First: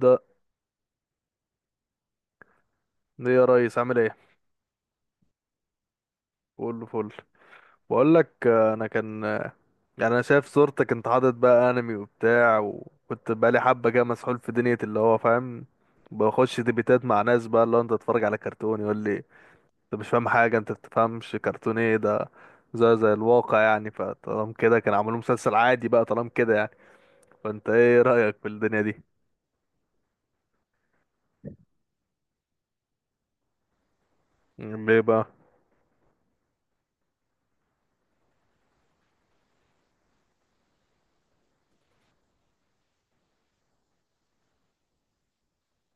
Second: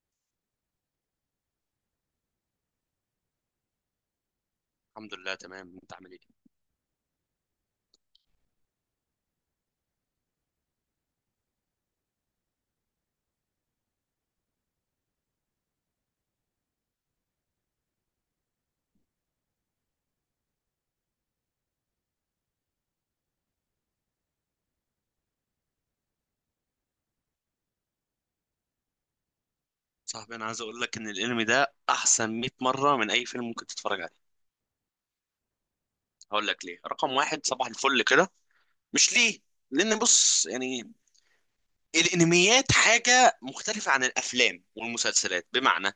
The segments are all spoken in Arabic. ده ليه يا ريس عامل ايه؟ الحمد لله، تمام. انت عامل ايه؟ كله فل. بقول لك انا كان يعني انا شايف صورتك انت حاطط بقى انمي وبتاع، وكنت بقى لي حبه كده مسحول في دنيا اللي هو فاهم. بخش ديبيتات مع ناس بقى اللي هو انت تتفرج على كرتون، يقول لي انت مش فاهم حاجه، انت بتفهمش كرتون ايه ده، زي الواقع يعني. فطالما كده كان عملوا مسلسل عادي بقى طالما كده يعني. فانت ايه رايك في الدنيا دي؟ صاحبي، انا عايز اقول لك ان الانمي ده احسن 100 مره من اي فيلم ممكن تتفرج عليه. ليه بقى؟ هقول لك ليه. رقم واحد، صباح الفل كده. مش ليه. لان بص، يعني الانميات حاجه مختلفه عن الافلام والمسلسلات، بمعنى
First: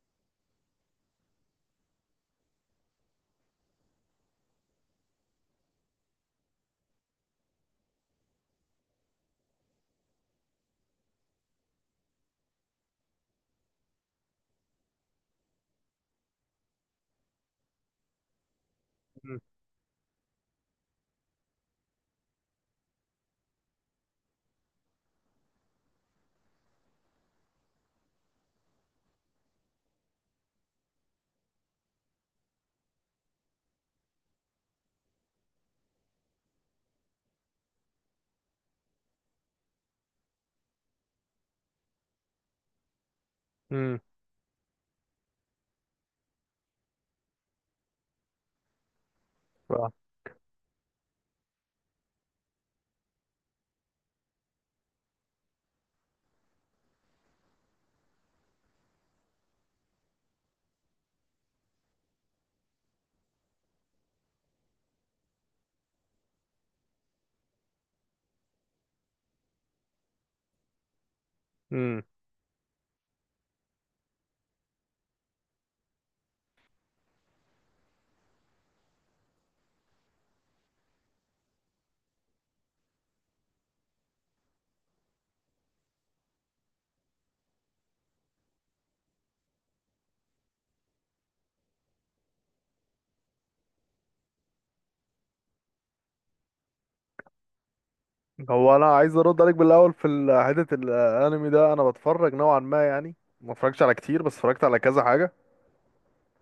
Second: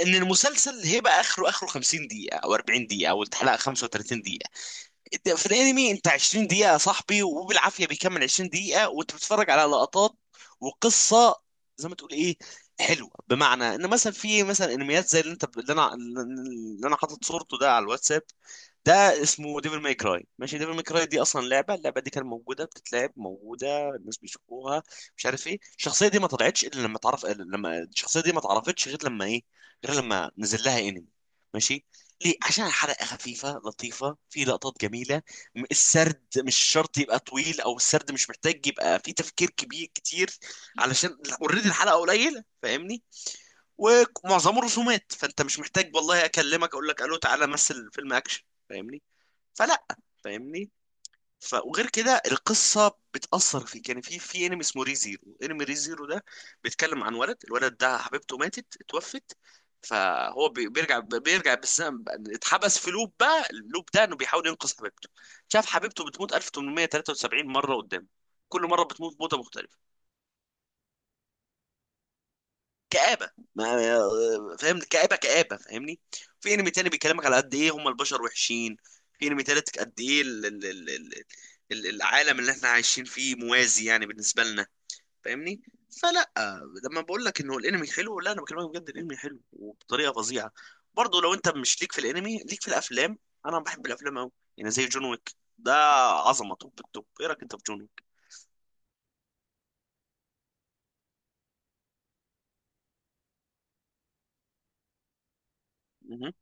ان المسلسل هيبقى اخره 50 دقيقه او 40 دقيقه او الحلقه 35 دقيقه. انت في الانمي انت 20 دقيقة يا صاحبي، وبالعافية بيكمل 20 دقيقة وانت بتتفرج على لقطات وقصة زي ما تقول ايه، حلوة. بمعنى ان مثلا في مثلا انميات زي اللي انا حاطط صورته ده على الواتساب. ده اسمه ديفل ماي كراي، ماشي. ديفل ماي كراي دي اصلا لعبه، اللعبه دي كانت موجوده بتتلعب، موجوده، الناس بيشوفوها، مش عارف ايه. الشخصيه دي ما طلعتش الا لما تعرف، لما الشخصيه دي ما اتعرفتش غير لما ايه، غير لما نزل لها انمي. ماشي. ليه؟ عشان الحلقه خفيفه لطيفه، في لقطات جميله. السرد مش شرط يبقى طويل، او السرد مش محتاج يبقى فيه تفكير كبير كتير، علشان اوريدي الحلقه قليله، فاهمني؟ ومعظمه رسومات، فانت مش محتاج والله اكلمك اقول لك الو تعالى مثل فيلم اكشن. فاهمني؟ فلا. فاهمني؟ وغير كده القصه بتاثر فيك. يعني في انمي اسمه ريزيرو، انمي ريزيرو ده بيتكلم عن ولد، الولد ده حبيبته ماتت، اتوفت، فهو بيرجع بالزمن، اتحبس في لوب، بقى اللوب ده انه بيحاول ينقذ حبيبته. شاف حبيبته بتموت 1873 مره قدام، كل مره بتموت موته مختلفه. امم كآبة، ما فاهم؟ كآبة كآبة، فاهمني؟ في انمي تاني بيكلمك على قد ايه هم البشر وحشين. في انمي تالت، قد ايه العالم اللي احنا عايشين فيه موازي يعني بالنسبة لنا. فاهمني؟ فلا. لما بقول لك انه الانمي حلو، لا انا بكلمك بجد، الانمي حلو وبطريقة فظيعة. برضه لو انت مش ليك في الانمي، ليك في الافلام. انا بحب الافلام قوي. يعني زي جون ويك ده، عظمة، توب التوب. ايه رايك انت في جون ويك؟ هو انا عايز ارد عليك بالاول في حته الانمي ده. انا بتفرج نوعا ما يعني، ما اتفرجتش على كتير بس اتفرجت على كذا حاجه. مهم.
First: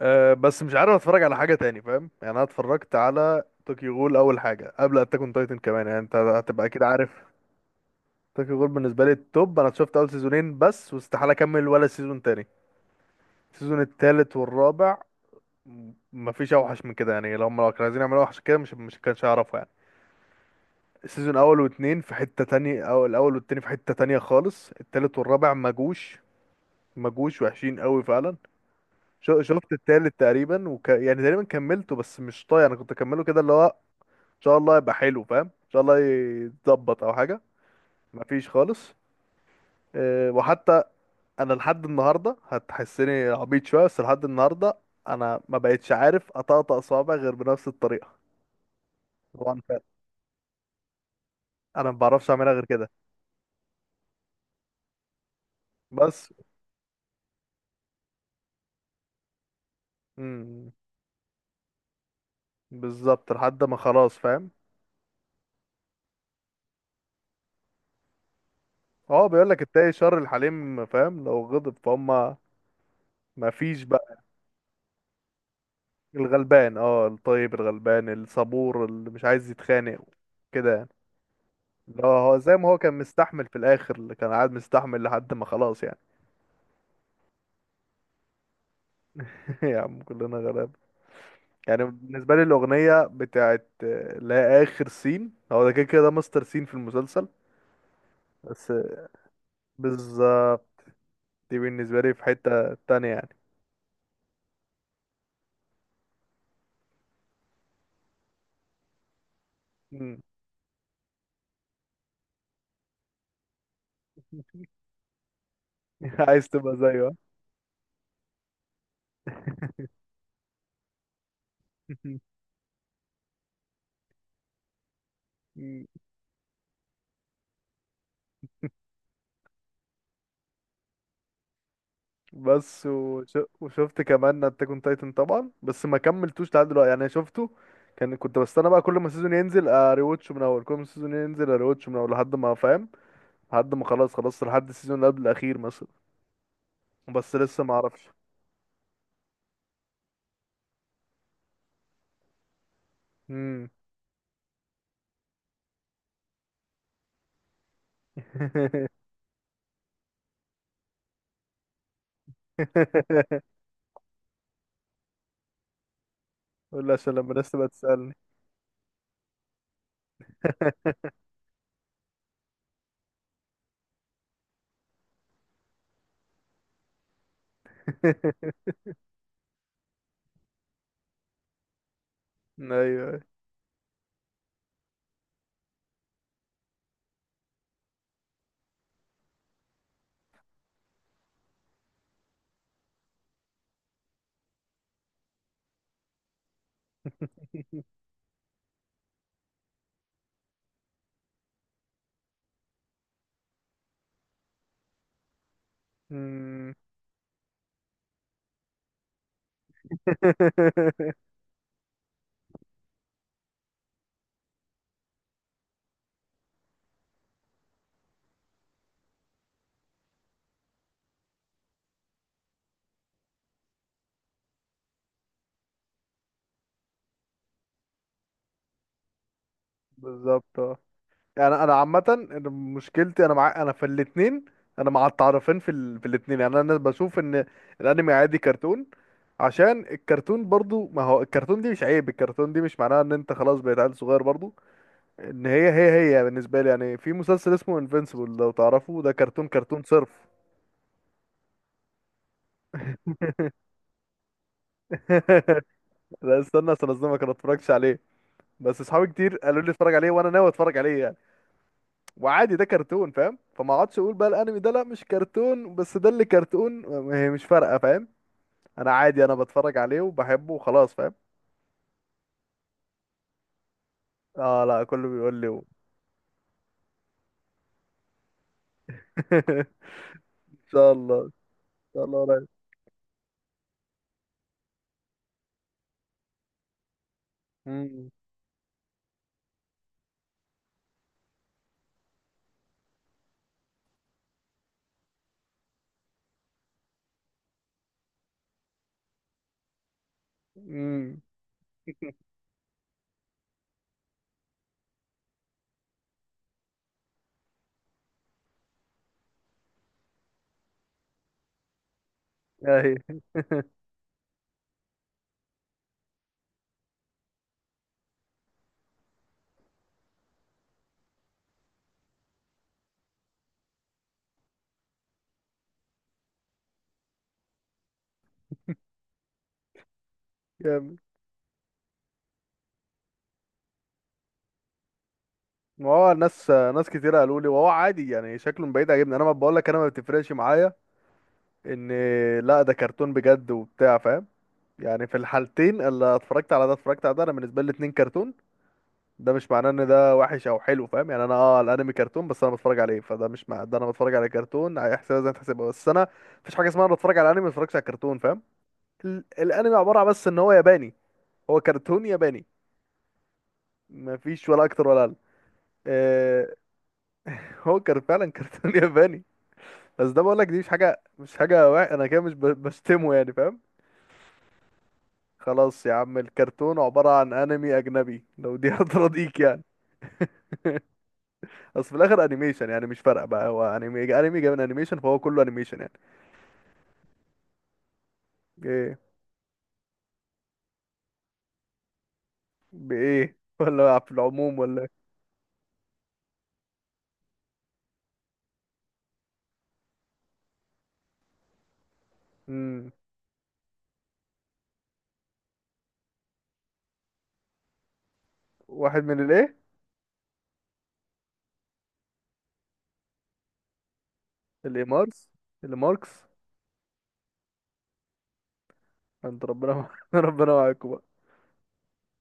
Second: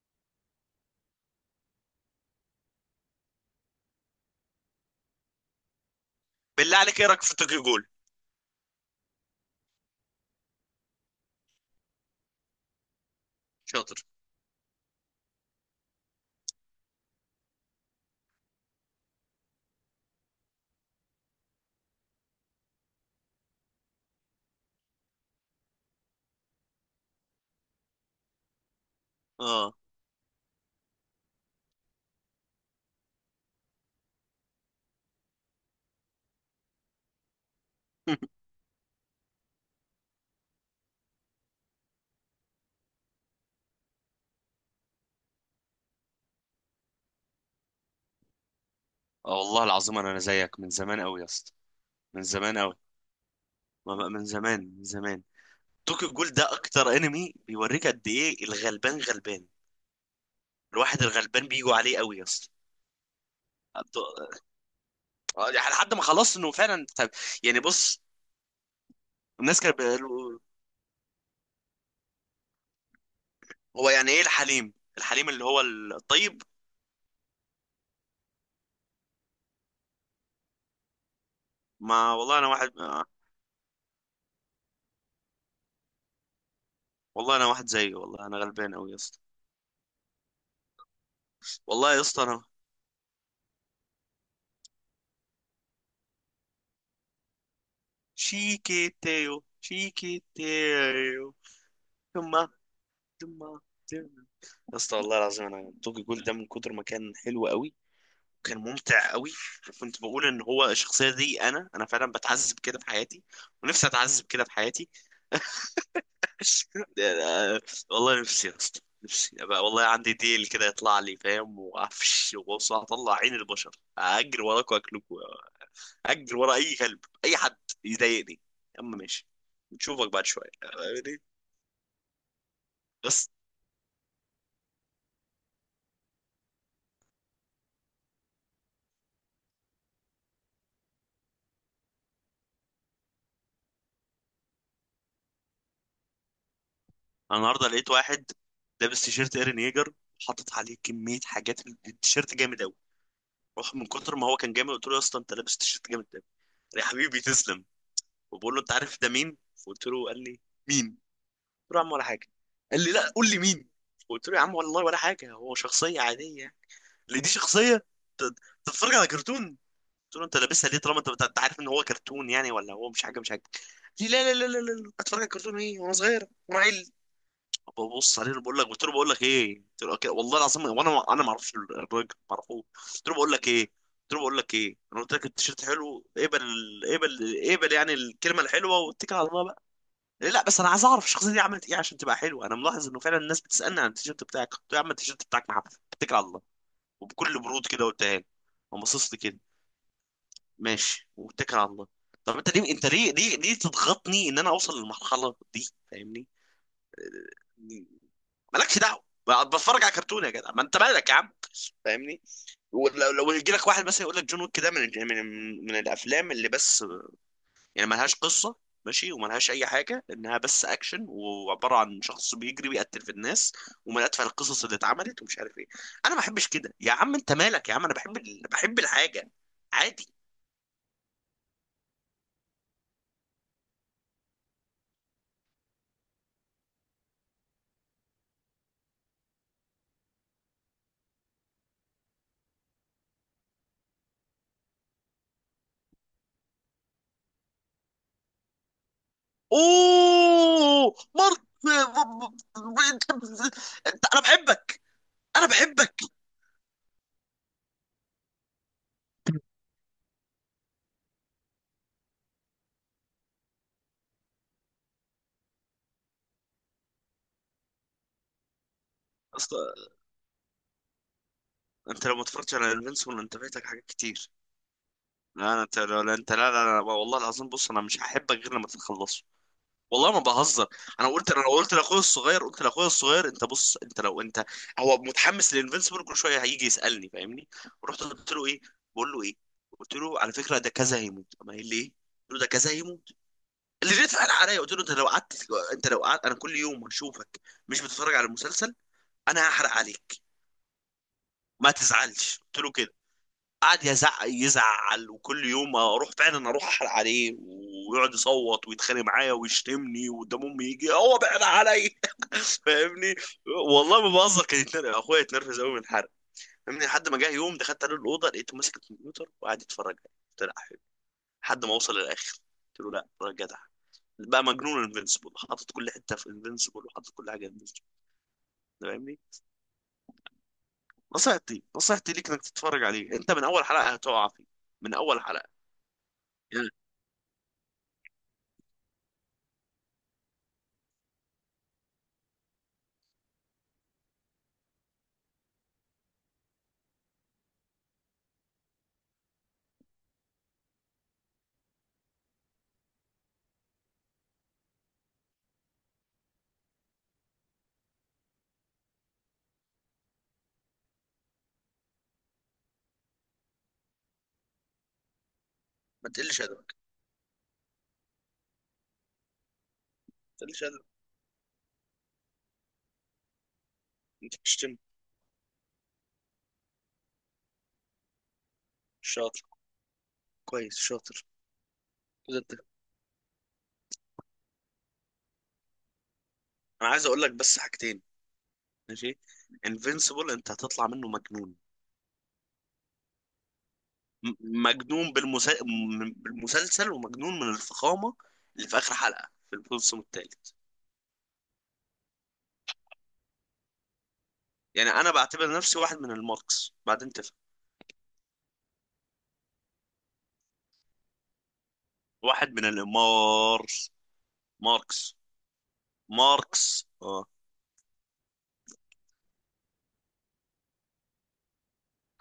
أه، بس مش عارف اتفرج على حاجه تاني فاهم يعني. انا اتفرجت على طوكيو غول اول حاجه، قبل اتاك اون تايتن كمان، يعني انت هتبقى بالله اكيد عليك، ايه رايك عارف. في توكيو جول؟ طوكيو غول بالنسبه لي التوب. انا شفت اول سيزونين بس واستحاله اكمل ولا سيزون تاني، السيزون شاطر. التالت والرابع. مفيش اوحش من كده يعني. لو هم لو كانوا عايزين يعملوا اوحش كده، مش كانش هيعرفوا يعني. سيزون اول واتنين في حتة تانية، او الاول والتاني في حتة تانية خالص، التالت والرابع مجوش وحشين قوي فعلا. شفت اه. التالت تقريبا يعني تقريبا كملته، بس مش طايق. انا كنت اكمله كده اللي هو ان شاء الله يبقى حلو فاهم، ان شاء الله يتظبط او حاجة. مفيش خالص. أه، وحتى انا لحد النهاردة هتحسني عبيط شوية، بس لحد النهاردة انا ما بقتش عارف اطقطق صوابع غير بنفس الطريقة. اه طبعا والله العظيم انا زيك من زمان قوي يا اسطى. انا ما من بعرفش اعملها زمان غير قوي. كده. من زمان. من زمان. توكيو جول بس. ده اكتر انمي بيوريك، قد ايه الغلبان غلبان. امم. الواحد الغلبان بيجوا عليه قوي يا اسطى. بالظبط لحد ما خلاص عبد- فاهم. يعني لحد ما خلاص انه فعلا، طب يعني بص، اه، بيقول الناس لك كانت التاي شر بيقولوا الحليم فاهم لو غضب فهم. ما فيش هو يعني ايه بقى. الحليم؟ الحليم اللي هو الطيب. الغلبان، اه الطيب الغلبان الصبور اللي مش عايز يتخانق كده يعني. لا، ما هو والله انا زي ما هو واحد كان آه، مستحمل في الاخر، اللي كان قاعد مستحمل لحد ما خلاص يعني. والله انا واحد زيه، والله انا غلبان قوي يا اسطى. يا عم كلنا غلاب. يعني والله يا اسطى بالنسبه انا، لي الاغنيه بتاعت لا، اخر سين، هو ده كده كده ده مستر سين في المسلسل. بس. شيكيتيو بالظبط. شيكيتيو. دي بالنسبه لي في تما، حته تانية يعني. تما. يا اسطى والله العظيم انا، توكي جول ده من كتر ما كان حلو قوي، وكان ممتع قوي. وكنت مم. بقول ان هو الشخصيه دي انا فعلا بتعذب كده في حياتي، ونفسي اتعذب كده في حياتي. عايز تبقى زيه؟ والله نفسي يا اسطى، نفسي أبقى والله عندي ديل كده يطلع لي، فاهم؟ ها؟ وعفش، وبص، هطلع عين البشر، اجري وراك واكلكوا، اجري ورا اي كلب، اي حد يضايقني. يا عم ماشي، نشوفك بعد شويه. بس بس. وشفت كمان اتاك اون تايتن طبعا، بس ما كملتوش لحد دلوقتي يعني. شفته، كان كنت بستنى بقى كل ما السيزون ينزل اريواتش من اول، كل ما السيزون ينزل اريواتش من اول لحد ما فاهم، لحد ما خلاص خلاص لحد السيزون اللي قبل الاخير مثلا. بس انا لسه النهارده ما لقيت اعرفش. واحد لابس تيشيرت ايرن ييجر، حاطط عليه كميه حاجات من التيشيرت جامد قوي، امم. روح. من كتر ما هو كان جامد، قلت له يا اسطى انت لابس تيشيرت جامد قوي. يا حبيبي تسلم. وبقول له، انت عارف ده مين؟ فقلت له، قال لي مين؟ قلت له يا عم ولا حاجه. قال لي، لا قول لي مين. قلت له يا عم والله ولا حاجه، هو شخصيه عاديه، قول لي عشان اللي دي لما الناس تبقى شخصيه، تسالني. ت- تتفرج على كرتون. قلت له، انت لابسها ليه طالما انت انت عارف ان هو كرتون؟ يعني ولا هو مش حاجه، مش حاجه. قال لي لا لا لا لا لا لا، اتفرج على كرتون ايه وانا صغير وانا عيل. ببص عليه بقول لك، قلت له بقول لك ايه، قلت له أوكي، والله العظيم وانا ما اعرفش الراجل، ما اعرفوش. ايوه. قلت له أيوة. بقول لك ايه، قلت له بقول لك ايه، انا قلت لك التيشيرت حلو، اقبل. اقبل اقبل، يعني الكلمه الحلوه واتكل على الله بقى. لا بس انا عايز اعرف الشخصيه دي عملت ايه عشان تبقى حلوه، انا ملاحظ انه فعلا الناس بتسالني عن التيشيرت بتاعك. قلت له يا عم، التيشيرت بتاعك محفل، اتكل على الله. وبكل برود كده قلتها له. قام باصص لي كده، ماشي واتكل على الله. طب انت ليه، انت ليه ليه ليه تضغطني ان انا اوصل للمرحله دي؟ فاهمني؟ مم. مالكش دعوه، ما بتفرج على كرتون يا جدع، ما انت مالك يا عم. فاهمني؟ ولو يجي لك واحد مثلا يقول لك، جون ويك ده من من الافلام اللي بس، يعني ملهاش قصه، ماشي، وملهاش اي حاجه، انها بس اكشن، وعباره عن شخص بيجري بيقتل في الناس، ومن اتفه القصص اللي اتعملت ومش عارف ايه. انا ما بحبش كده، يا عم انت مالك يا عم، انا بحب بحب الحاجه عادي. بالظبط. انا عامه. أنا مشكلتي انا مع انا في الاثنين. انا مع التعرفين في في الاثنين يعني. انا بشوف ان الانمي عادي كرتون. عشان الكرتون برضو، ما هو الكرتون دي مش عيب، الكرتون دي مش معناها ان انت خلاص بقيت عيل صغير برضو. ان هي بالنسبه لي يعني في مسلسل اسمه انفينسيبل لو تعرفه، ده كرتون كرتون صرف. اوه مرت، انت، انا بحبك. انا بحبك. لا استنى استنى، اصدمك، انا ما اتفرجتش عليه. بس اصحابي كتير قالوا لي اتفرج عليه وانا ناوي اتفرج عليه. وعادي، ده كرتون فاهم. فما اقعدش اقول بقى الانمي ده لا مش كرتون بس ده اللي كرتون. هي مش فارقه فاهم. انا عادي انا أصل بتفرج عليه وبحبه وخلاص فاهم. انت لو ما اتفرجتش على انفينسيبل، انت فايتك حاجات كتير. اه لا، كله بيقول لا لي أنا- انت لا لا- انت لا لا, لا والله العظيم، بص انا مش هحبك غير لما تخلصه. والله ما ان بهزر. شاء انا الله، ان قلت انا قلت لاخويا شاء الله الصغير قريب. قلت لاخويا الصغير انت بص انت لو انت، هو متحمس للانفينسيبل كل شويه هيجي يسالني، فاهمني؟ ورحت امم. قلت له ايه، بقول له ايه، قلت له على فكره ده كذا هيموت. اما قال لي ايه، قلت له ده كذا هيموت اللي جيت قال عليا. قلت له انت لو قعدت انا كل يوم هشوفك مش بتتفرج على المسلسل، انا هحرق عليك. امم. ما تزعلش، قلت له كده. قعد يزعق يزعل، وكل يوم اروح فعلا اروح احرق عليه، ويقعد يصوت ويتخانق معايا ويشتمني، وقدام امي يجي هو بعد عليا. اهي. فاهمني؟ والله ما بهزر، كان يتنرفز اخويا، يتنرفز قوي من الحرق. فاهمني؟ لحد ما جه يوم دخلت عليه الاوضه لقيته ماسك الكمبيوتر وقاعد يتفرج عليه، قلت له لا، حلو، لحد ما اوصل للاخر. قلت له، لا راجع جدع. بقى مجنون انفنسبل، حاطط كل حته في انفنسبل، وحاطط كل حاجه انفنسبل. فاهمني؟ جامد. نصيحتي، ليك انك تتفرج عليه، انت من اول حلقه هتقع فيه. من اول حلقه. ما هو ناس يعني ناس كتير قالوا لي، وهو عادي يعني شكله من بعيد عاجبني. انا ما بقول لك انا ما بتفرقش معايا ان لا ده كرتون بجد وبتاع فاهم يعني. في الحالتين اللي اتفرجت على ده اتفرجت على ده، انا بالنسبه لي الاتنين كرتون. ده مش معناه ان ده وحش او حلو فاهم يعني. انا اه الانمي كرتون بس انا بتفرج عليه، فده مش مع ده. انا بتفرج على كرتون هيحسبها زي ما تحسبها. بس انا مفيش حاجه اسمها انا بتفرج على انمي ما بتفرجش على كرتون فاهم. الانمي عباره عن بس ان هو ياباني. هو كرتون ياباني، مفيش ولا اكتر ولا اقل. ما تقلش آه. ادب. هو كان فعلا كرتون ياباني. بس ده بقول ده لك اللي دي مش شاطر، حاجه مش حاجه انا كده مش بشتمه يعني فاهم. انت بتشتم. خلاص يا عم الكرتون عباره عن انمي اجنبي لو دي هترضيك شاطر. يعني. كويس، شاطر. بس في الاخر ده انت، انيميشن يعني. مش فارقه بقى، هو انمي. انمي جاي من انيميشن فهو كله انيميشن يعني. انا عايز اقول لك بس حاجتين. ايه ماشي. انفينسيبل انت هتطلع منه مجنون، بايه ولا في العموم م- ولا إيه؟ مجنون بالمسلسل، ومجنون من الفخامه اللي في اخر حلقه في الموسم الثالث. امم. يعني انا بعتبر نفسي واحد من الماركس، بعدين تفهم. واحد من الايه؟ واحد من ماركس. الامارس. الماركس. ماركس، اه. انت ربنا ربنا معاكم بقى.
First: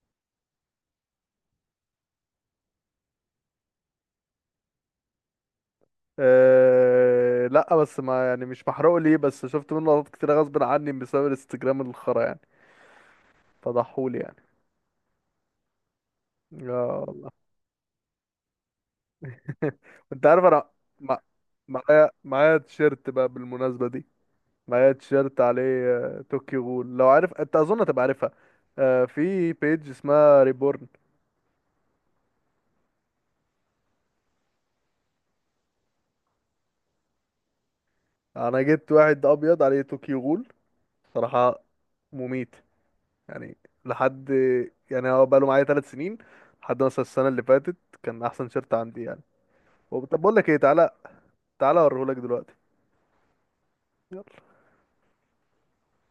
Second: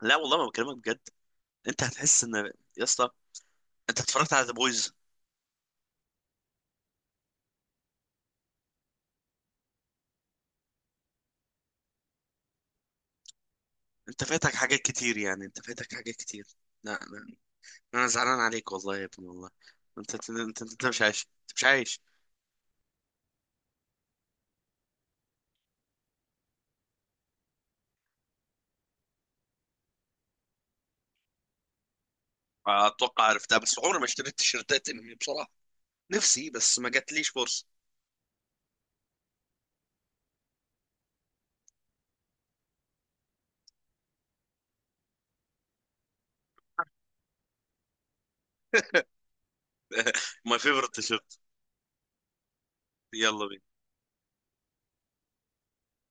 لا والله ما بكلمك بجد، انت هتحس ان، يا اسطى انت اتفرجت على ذا بويز؟ أه لا، بس ما يعني مش محروق ليه، بس شفت منه لقطات كتير غصب عني بسبب الانستجرام الخرا يعني. فضحولي انت يعني. فاتك حاجات كتير، يعني انت فاتك حاجات كتير. لا يا لا، الله. انا زعلان عليك والله يا ابني، والله انت انت انت عارف انت, انا انت مش مع- عايش، انت مش عايش. معايا تيشيرت بقى بالمناسبة دي. معايا تيشيرت عليه طوكيو غول، لو عارف انت اظن هتبقى عارفها. في بيج اسمها ريبورن. اتوقع عرفتها، بس عمري ما اشتريت تيشيرتات انمي بصراحه، نفسي بس ما جاتليش فرصه. انا جبت واحد ابيض عليه طوكيو غول صراحه مميت يعني. لحد، يعني هو بقاله معايا 3 سنين لحد مثلا السنه اللي فاتت كان احسن شيرت عندي يعني. طب بقول لك ايه، ماي تعالى. فيفرت تيشيرت. تعالى اوريهولك دلوقتي. يلا بينا. يلا.